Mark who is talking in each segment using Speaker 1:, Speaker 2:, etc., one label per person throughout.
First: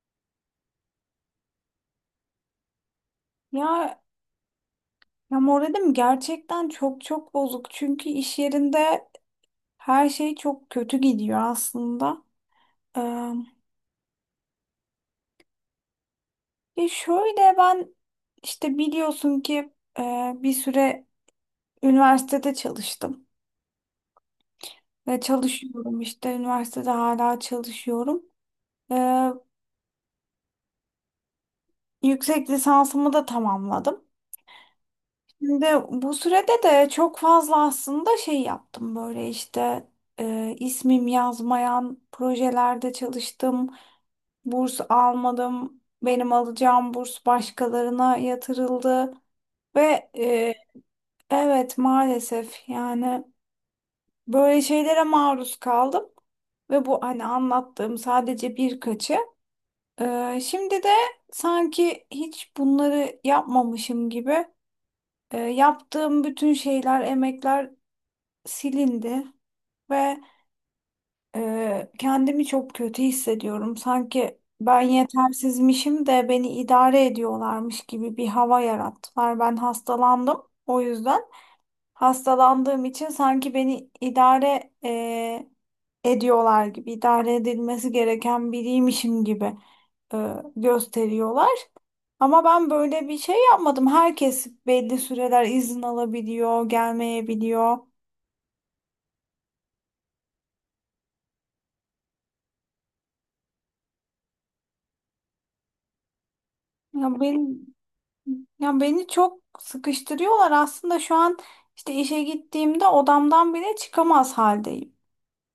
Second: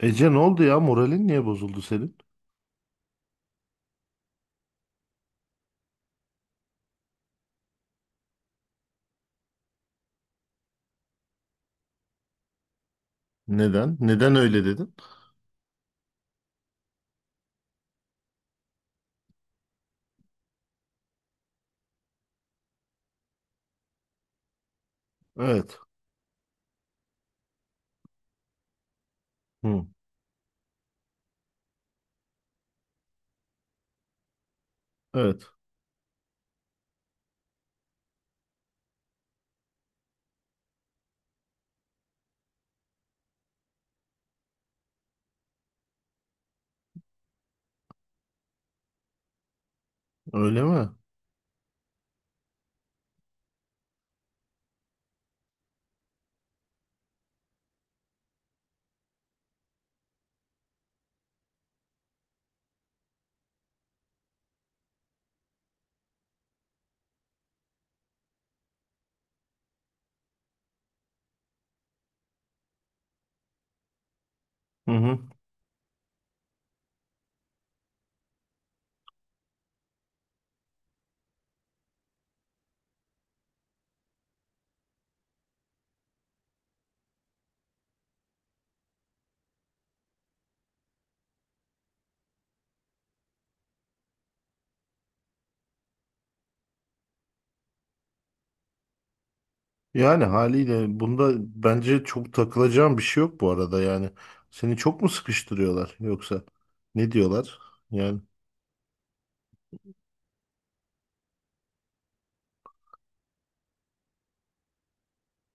Speaker 1: Ece ne oldu ya? Moralin niye bozuldu senin?
Speaker 2: Ya, ya, moralim gerçekten çok bozuk. Çünkü iş yerinde her şey çok kötü gidiyor aslında. Ee,
Speaker 1: Neden? Neden öyle dedin?
Speaker 2: ya şöyle ben işte biliyorsun ki e, bir süre üniversitede çalıştım. Ve
Speaker 1: Evet.
Speaker 2: çalışıyorum işte üniversitede hala çalışıyorum. Ee,
Speaker 1: Hı.
Speaker 2: yüksek lisansımı da tamamladım.
Speaker 1: Evet.
Speaker 2: Şimdi bu sürede de çok fazla aslında şey yaptım böyle işte ismim yazmayan projelerde çalıştım. Burs almadım. Benim alacağım burs başkalarına yatırıldı ve
Speaker 1: Öyle mi?
Speaker 2: evet maalesef yani böyle şeylere maruz kaldım ve bu hani anlattığım sadece birkaçı. Şimdi de sanki hiç bunları yapmamışım gibi yaptığım bütün şeyler, emekler silindi ve kendimi çok kötü hissediyorum. Sanki ben
Speaker 1: Hı hı.
Speaker 2: yetersizmişim de beni idare ediyorlarmış gibi bir hava yarattılar. Ben hastalandım. O yüzden hastalandığım için sanki beni idare ediyorlar gibi, idare edilmesi gereken biriymişim gibi e, gösteriyorlar. Ama ben böyle bir şey yapmadım. Herkes belli süreler izin alabiliyor, gelmeyebiliyor.
Speaker 1: Yani haliyle bunda bence çok takılacağım bir şey yok bu arada yani. Seni çok mu sıkıştırıyorlar yoksa ne
Speaker 2: Ya
Speaker 1: diyorlar?
Speaker 2: benim
Speaker 1: Yani
Speaker 2: Ya beni çok sıkıştırıyorlar aslında şu an işte işe gittiğimde odamdan bile çıkamaz haldeyim.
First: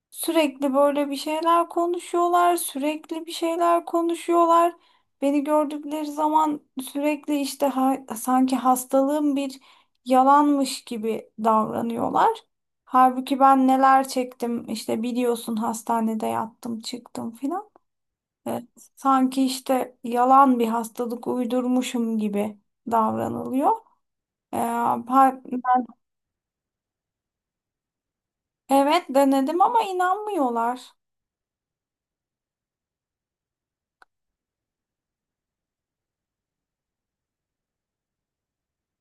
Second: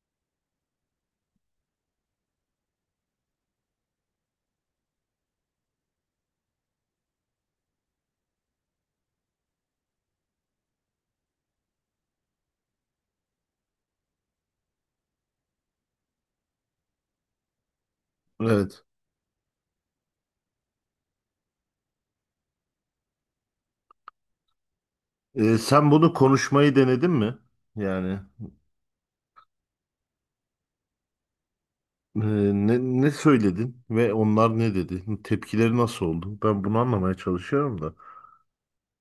Speaker 2: Sürekli böyle bir şeyler konuşuyorlar, sürekli bir şeyler konuşuyorlar. Beni gördükleri zaman sürekli işte sanki hastalığım bir yalanmış gibi davranıyorlar. Halbuki ben neler çektim işte biliyorsun hastanede yattım çıktım filan. Evet,
Speaker 1: evet.
Speaker 2: sanki işte yalan bir hastalık uydurmuşum gibi davranılıyor. Ee, ha-
Speaker 1: Sen bunu konuşmayı denedin mi? Yani
Speaker 2: evet denedim ama inanmıyorlar.
Speaker 1: e, ne söyledin ve onlar ne dedi? Tepkileri nasıl oldu? Ben bunu anlamaya çalışıyorum da.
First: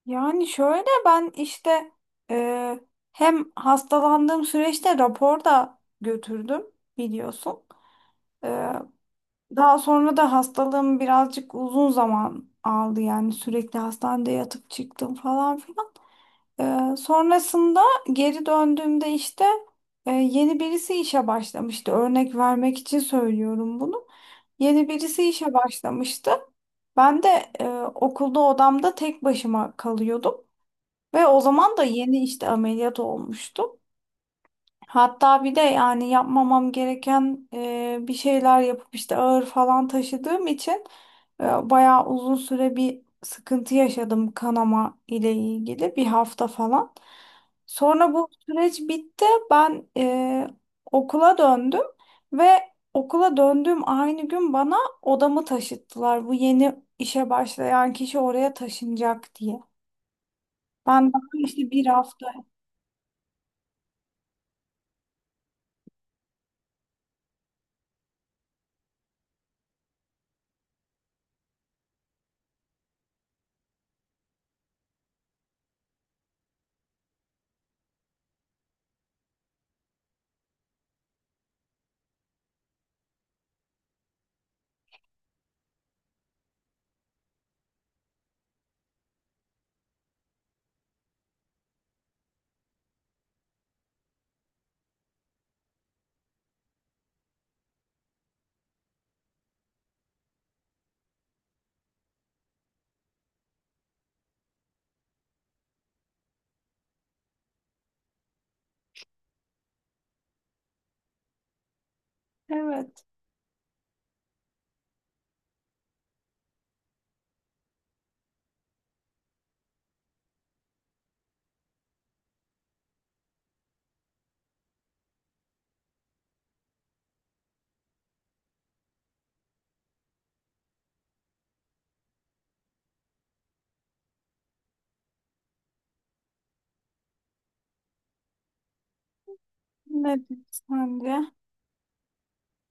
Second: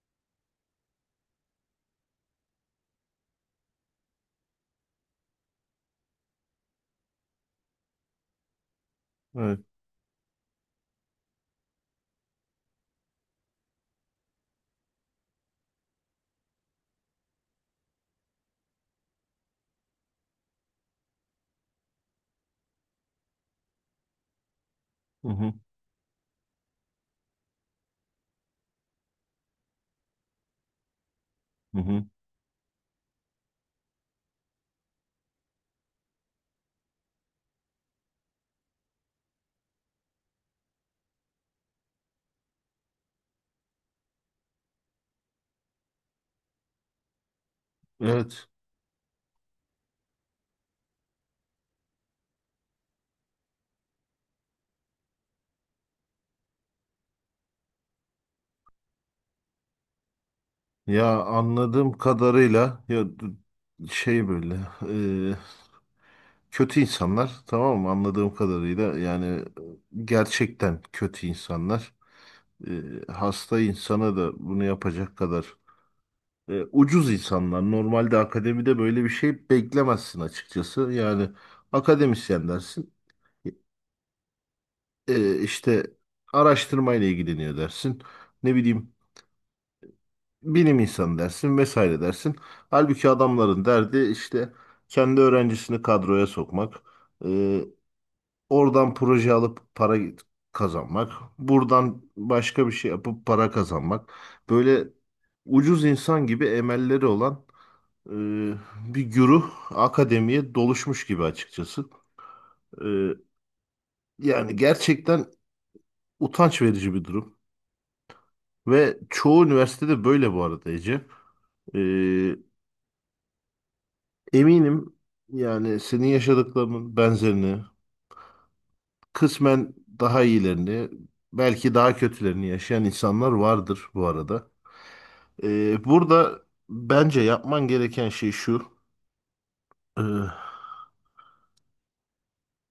Speaker 2: Yani şöyle ben işte e, hem hastalandığım süreçte rapor da götürdüm biliyorsun. Ee,
Speaker 1: Evet.
Speaker 2: daha sonra da hastalığım birazcık uzun zaman aldı yani sürekli hastanede yatıp çıktım falan filan. Sonrasında geri döndüğümde işte yeni birisi işe başlamıştı. Örnek vermek için söylüyorum bunu. Yeni birisi
Speaker 1: Hı
Speaker 2: işe
Speaker 1: hı.
Speaker 2: başlamıştı. Ben de e, okulda odamda tek başıma kalıyordum. Ve o zaman
Speaker 1: Hı
Speaker 2: da
Speaker 1: hı.
Speaker 2: yeni işte ameliyat olmuştu. Hatta bir de yani yapmamam gereken bir şeyler yapıp işte ağır falan taşıdığım için e, bayağı uzun süre bir sıkıntı yaşadım kanama ile ilgili bir hafta falan. Sonra bu
Speaker 1: Evet.
Speaker 2: süreç bitti. Ben okula döndüm ve okula döndüğüm aynı gün bana odamı taşıttılar. Bu yeni işe başlayan kişi oraya taşınacak diye. Ben daha
Speaker 1: Ya
Speaker 2: işte bir
Speaker 1: anladığım
Speaker 2: hafta.
Speaker 1: kadarıyla böyle e, kötü insanlar, tamam mı? Anladığım kadarıyla yani gerçekten kötü insanlar. E, hasta insana da bunu yapacak kadar ucuz insanlar. Normalde akademide böyle bir şey beklemezsin açıkçası yani. Akademisyen dersin, işte araştırmayla ilgileniyor dersin, ne bileyim bilim insanı dersin vesaire dersin. Halbuki adamların derdi işte kendi öğrencisini kadroya sokmak, e, oradan proje alıp para kazanmak, buradan başka bir şey yapıp para kazanmak. Böyle ucuz insan gibi emelleri olan bir güruh akademiye doluşmuş gibi açıkçası. E,
Speaker 2: Evet.
Speaker 1: yani gerçekten utanç verici bir durum. Ve çoğu üniversitede böyle bu arada Ece. E, eminim yani senin yaşadıklarının benzerini, kısmen daha iyilerini, belki daha kötülerini yaşayan insanlar vardır bu arada. Burada bence yapman gereken şey şu.
Speaker 2: Ne
Speaker 1: ee,
Speaker 2: sence?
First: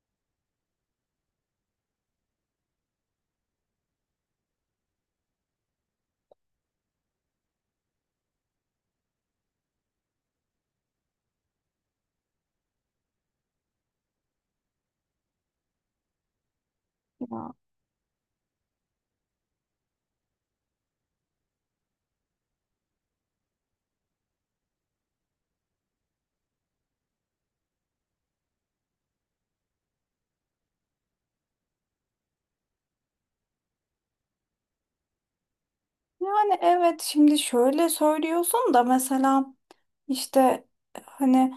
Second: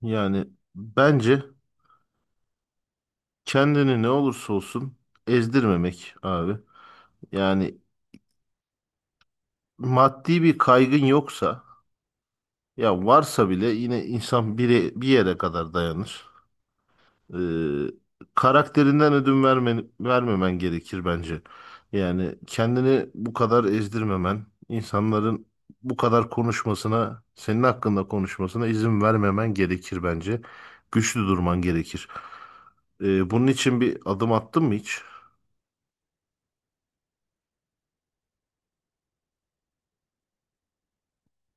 Speaker 1: Yani bence kendini ne olursa olsun ezdirmemek abi. Yani maddi bir kaygın yoksa, ya varsa bile yine insan bir yere kadar dayanır. e,
Speaker 2: Ya.
Speaker 1: Karakterinden ödün verme, vermemen gerekir bence. Yani kendini bu kadar ezdirmemen, insanların bu kadar konuşmasına, senin hakkında konuşmasına izin vermemen gerekir bence. Güçlü durman gerekir. E, bunun için bir adım attın mı hiç?
Speaker 2: Yani evet şimdi şöyle söylüyorsun da mesela işte hani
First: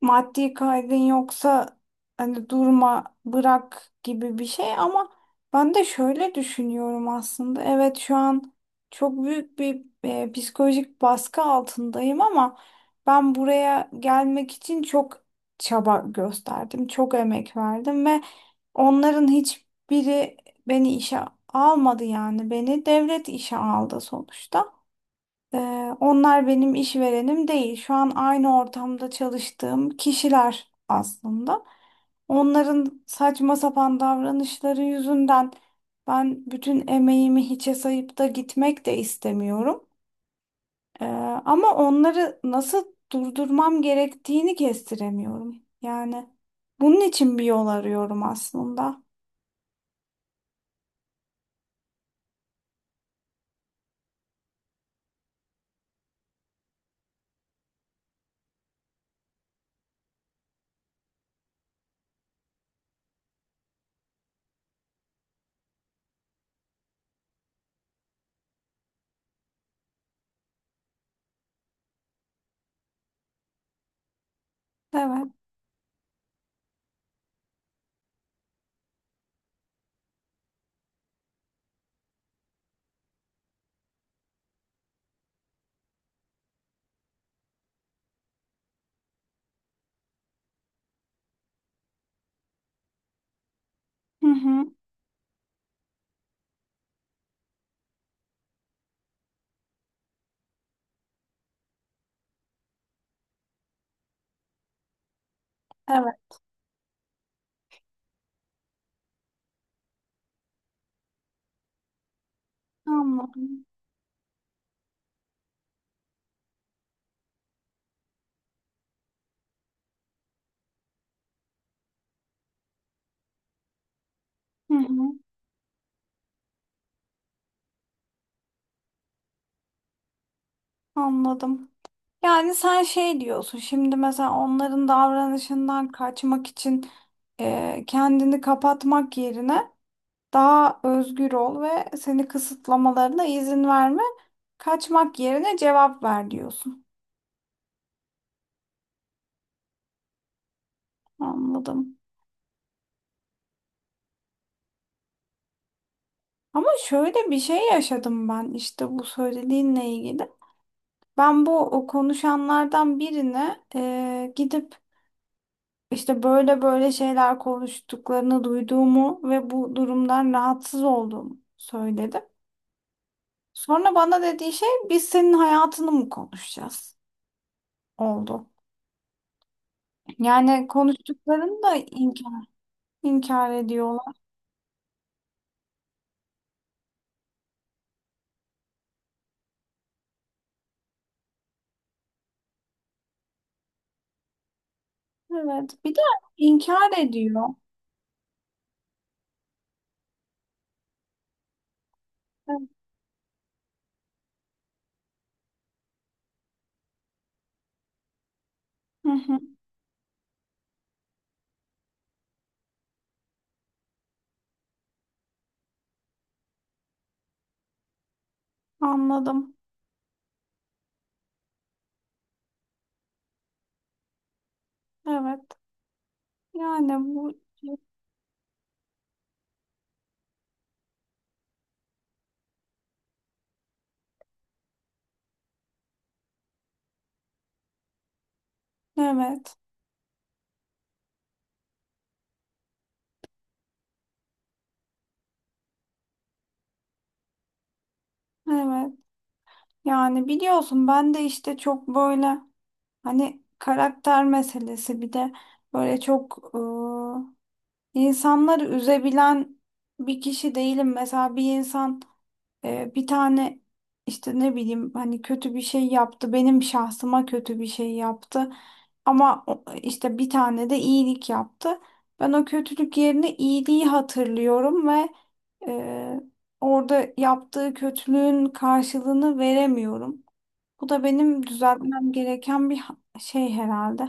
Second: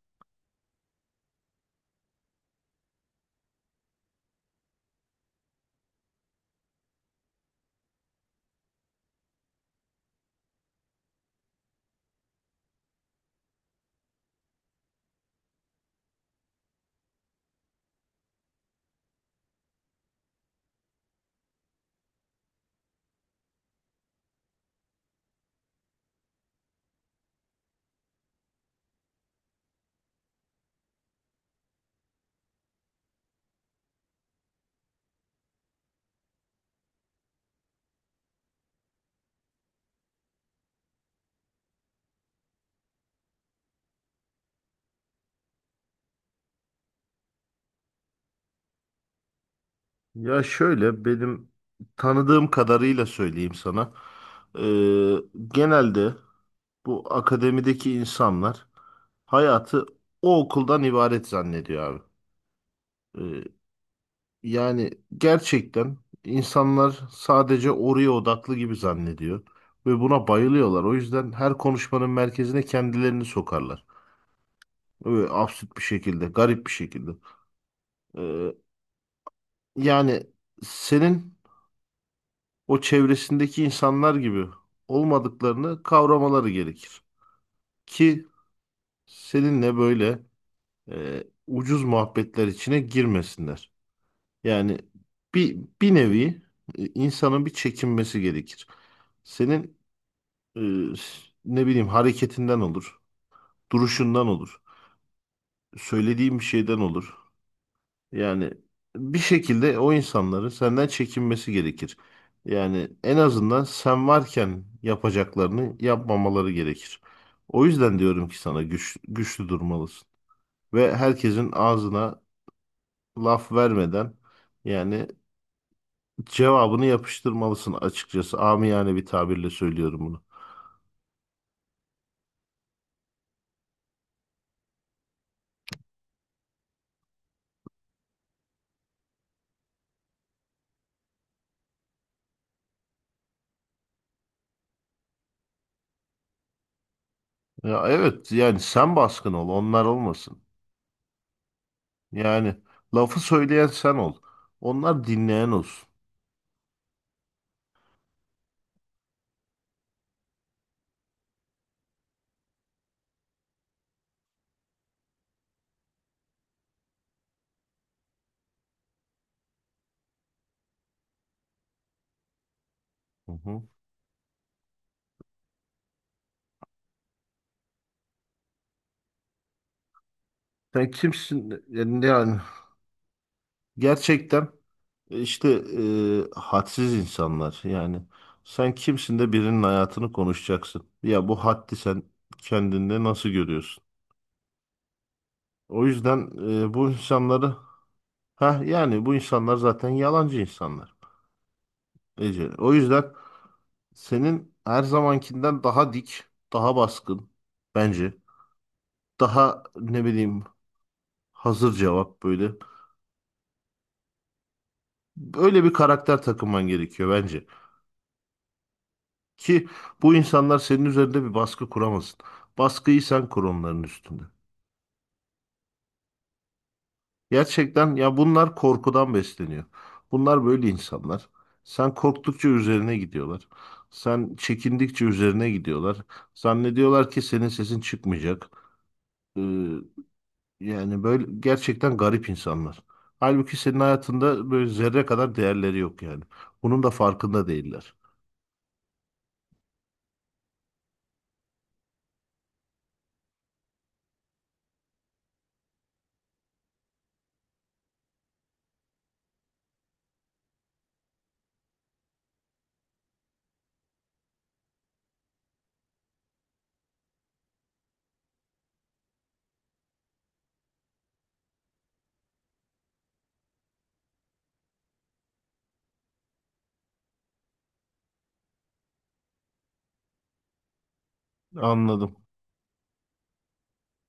Speaker 2: maddi kaygın yoksa hani durma bırak gibi bir şey ama ben de şöyle düşünüyorum aslında. Evet şu an çok büyük bir psikolojik baskı altındayım ama ben buraya gelmek için çok çaba gösterdim, çok emek verdim ve onların hiçbiri beni işe almadı yani beni devlet işe aldı sonuçta. Ee, onlar benim işverenim değil. Şu an aynı ortamda çalıştığım kişiler aslında. Onların saçma sapan davranışları yüzünden ben bütün emeğimi hiçe sayıp da gitmek de istemiyorum. Ee, ama onları nasıl durdurmam gerektiğini kestiremiyorum. Yani bunun için bir yol arıyorum aslında.
Speaker 1: Ya şöyle, benim tanıdığım kadarıyla söyleyeyim sana. E, genelde bu akademideki insanlar hayatı o okuldan ibaret zannediyor abi. Yani gerçekten insanlar sadece oraya odaklı gibi zannediyor ve buna bayılıyorlar. O yüzden her konuşmanın merkezine kendilerini sokarlar.
Speaker 2: Evet.
Speaker 1: Böyle absürt bir şekilde, garip bir şekilde. Ee, Yani senin o çevresindeki insanlar gibi olmadıklarını kavramaları gerekir. Ki seninle böyle ucuz muhabbetler içine girmesinler.
Speaker 2: Hı hı.
Speaker 1: Yani bir nevi insanın bir çekinmesi gerekir. Senin Ee, ne bileyim hareketinden olur, duruşundan olur,
Speaker 2: Evet.
Speaker 1: söylediğim bir şeyden olur. Yani bir şekilde o insanların senden çekinmesi gerekir. Yani en azından
Speaker 2: Anladım.
Speaker 1: sen varken yapacaklarını yapmamaları gerekir. O yüzden diyorum ki sana güçlü durmalısın ve herkesin ağzına laf vermeden
Speaker 2: Hı hı.
Speaker 1: yani cevabını yapıştırmalısın açıkçası. Amiyane bir tabirle söylüyorum bunu.
Speaker 2: Anladım. Yani sen şey diyorsun şimdi mesela onların davranışından kaçmak için kendini kapatmak yerine daha özgür ol ve seni kısıtlamalarına izin verme. Kaçmak yerine cevap ver diyorsun.
Speaker 1: Ya evet, yani sen baskın ol, onlar olmasın.
Speaker 2: Anladım.
Speaker 1: Yani lafı söyleyen sen ol. Onlar dinleyen olsun.
Speaker 2: Ama şöyle bir şey yaşadım ben işte bu söylediğinle ilgili. Ben bu o konuşanlardan birine gidip İşte böyle böyle şeyler konuştuklarını duyduğumu ve bu durumdan rahatsız olduğumu söyledim.
Speaker 1: Hı hı.
Speaker 2: Sonra bana dediği şey biz senin hayatını mı konuşacağız oldu. Yani
Speaker 1: Sen
Speaker 2: konuştuklarını
Speaker 1: kimsin?
Speaker 2: da
Speaker 1: Yani
Speaker 2: inkar ediyorlar.
Speaker 1: gerçekten işte hadsiz insanlar. Yani sen kimsin de birinin hayatını konuşacaksın? Ya bu haddi sen kendinde nasıl görüyorsun?
Speaker 2: Evet.
Speaker 1: O
Speaker 2: Bir de
Speaker 1: yüzden
Speaker 2: inkar
Speaker 1: bu
Speaker 2: ediyor.
Speaker 1: insanları, ha yani bu insanlar zaten yalancı insanlar Ece.
Speaker 2: Evet.
Speaker 1: O yüzden senin her zamankinden daha dik, daha baskın bence.
Speaker 2: Hı hı.
Speaker 1: Daha ne bileyim hazır cevap, böyle. Böyle bir karakter takınman gerekiyor bence.
Speaker 2: Anladım.
Speaker 1: Ki bu insanlar senin üzerinde bir baskı kuramasın. Baskıyı sen kur onların üstünde.
Speaker 2: Evet. Yani bu
Speaker 1: Gerçekten ya, bunlar korkudan besleniyor. Bunlar böyle insanlar. Sen korktukça üzerine gidiyorlar. Sen çekindikçe üzerine gidiyorlar. Zannediyorlar ki senin sesin çıkmayacak. Ee,
Speaker 2: evet.
Speaker 1: Yani böyle gerçekten garip insanlar. Halbuki senin hayatında böyle zerre kadar değerleri yok yani. Bunun da farkında değiller.
Speaker 2: Evet. Yani biliyorsun ben de işte çok böyle hani karakter meselesi bir de böyle çok İnsanları üzebilen bir kişi değilim. Mesela bir insan bir tane işte ne bileyim hani kötü bir şey yaptı. Benim şahsıma kötü bir şey yaptı. Ama işte bir tane de iyilik yaptı. Ben o kötülük yerine iyiliği hatırlıyorum ve e, orada yaptığı kötülüğün karşılığını veremiyorum. Bu da benim düzeltmem
Speaker 1: Anladım.
Speaker 2: gereken bir şey herhalde.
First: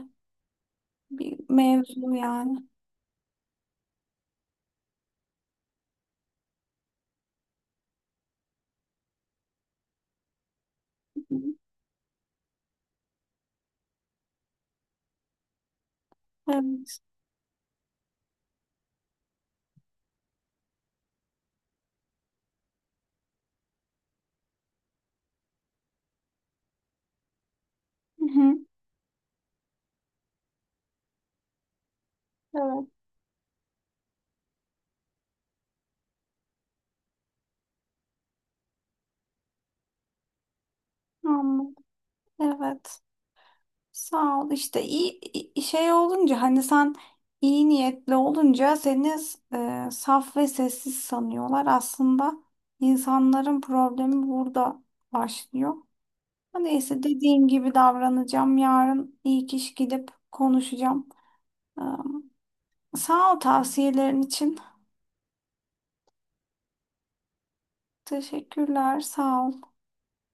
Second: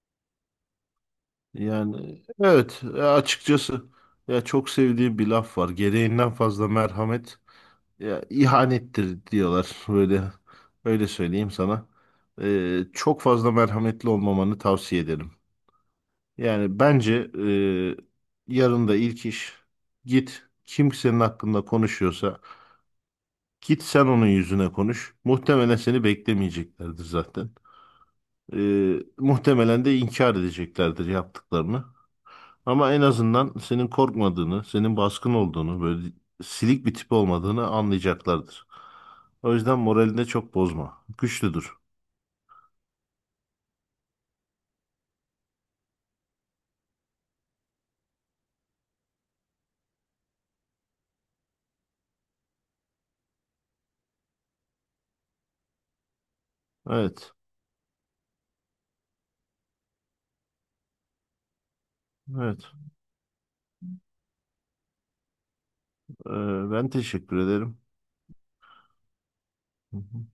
Speaker 2: Bir mevzu
Speaker 1: Yani
Speaker 2: yani.
Speaker 1: evet, açıkçası ya çok sevdiğim bir laf var. Gereğinden fazla merhamet ya ihanettir diyorlar, böyle öyle söyleyeyim sana. Çok fazla merhametli olmamanı tavsiye ederim. Yani
Speaker 2: Evet.
Speaker 1: bence yarın da ilk iş git, kim senin hakkında konuşuyorsa git sen onun yüzüne konuş. Muhtemelen seni beklemeyeceklerdir zaten.
Speaker 2: Hı hı.
Speaker 1: E, muhtemelen de inkar edeceklerdir yaptıklarını.
Speaker 2: Evet.
Speaker 1: Ama en azından senin korkmadığını, senin baskın olduğunu, böyle silik bir tip olmadığını anlayacaklardır. O yüzden moralini de çok bozma. Güçlüdür.
Speaker 2: Anladım. Evet. Sağ ol. İşte şey olunca hani sen iyi niyetli olunca seni saf ve sessiz sanıyorlar. Aslında insanların problemi burada başlıyor. Ha, neyse
Speaker 1: Evet.
Speaker 2: dediğim gibi davranacağım. Yarın iyi kişi gidip konuşacağım. Ee,
Speaker 1: Evet.
Speaker 2: sağ ol tavsiyelerin için.
Speaker 1: Ee, Ben teşekkür ederim.
Speaker 2: Teşekkürler. Sağ ol.
Speaker 1: Hı hı.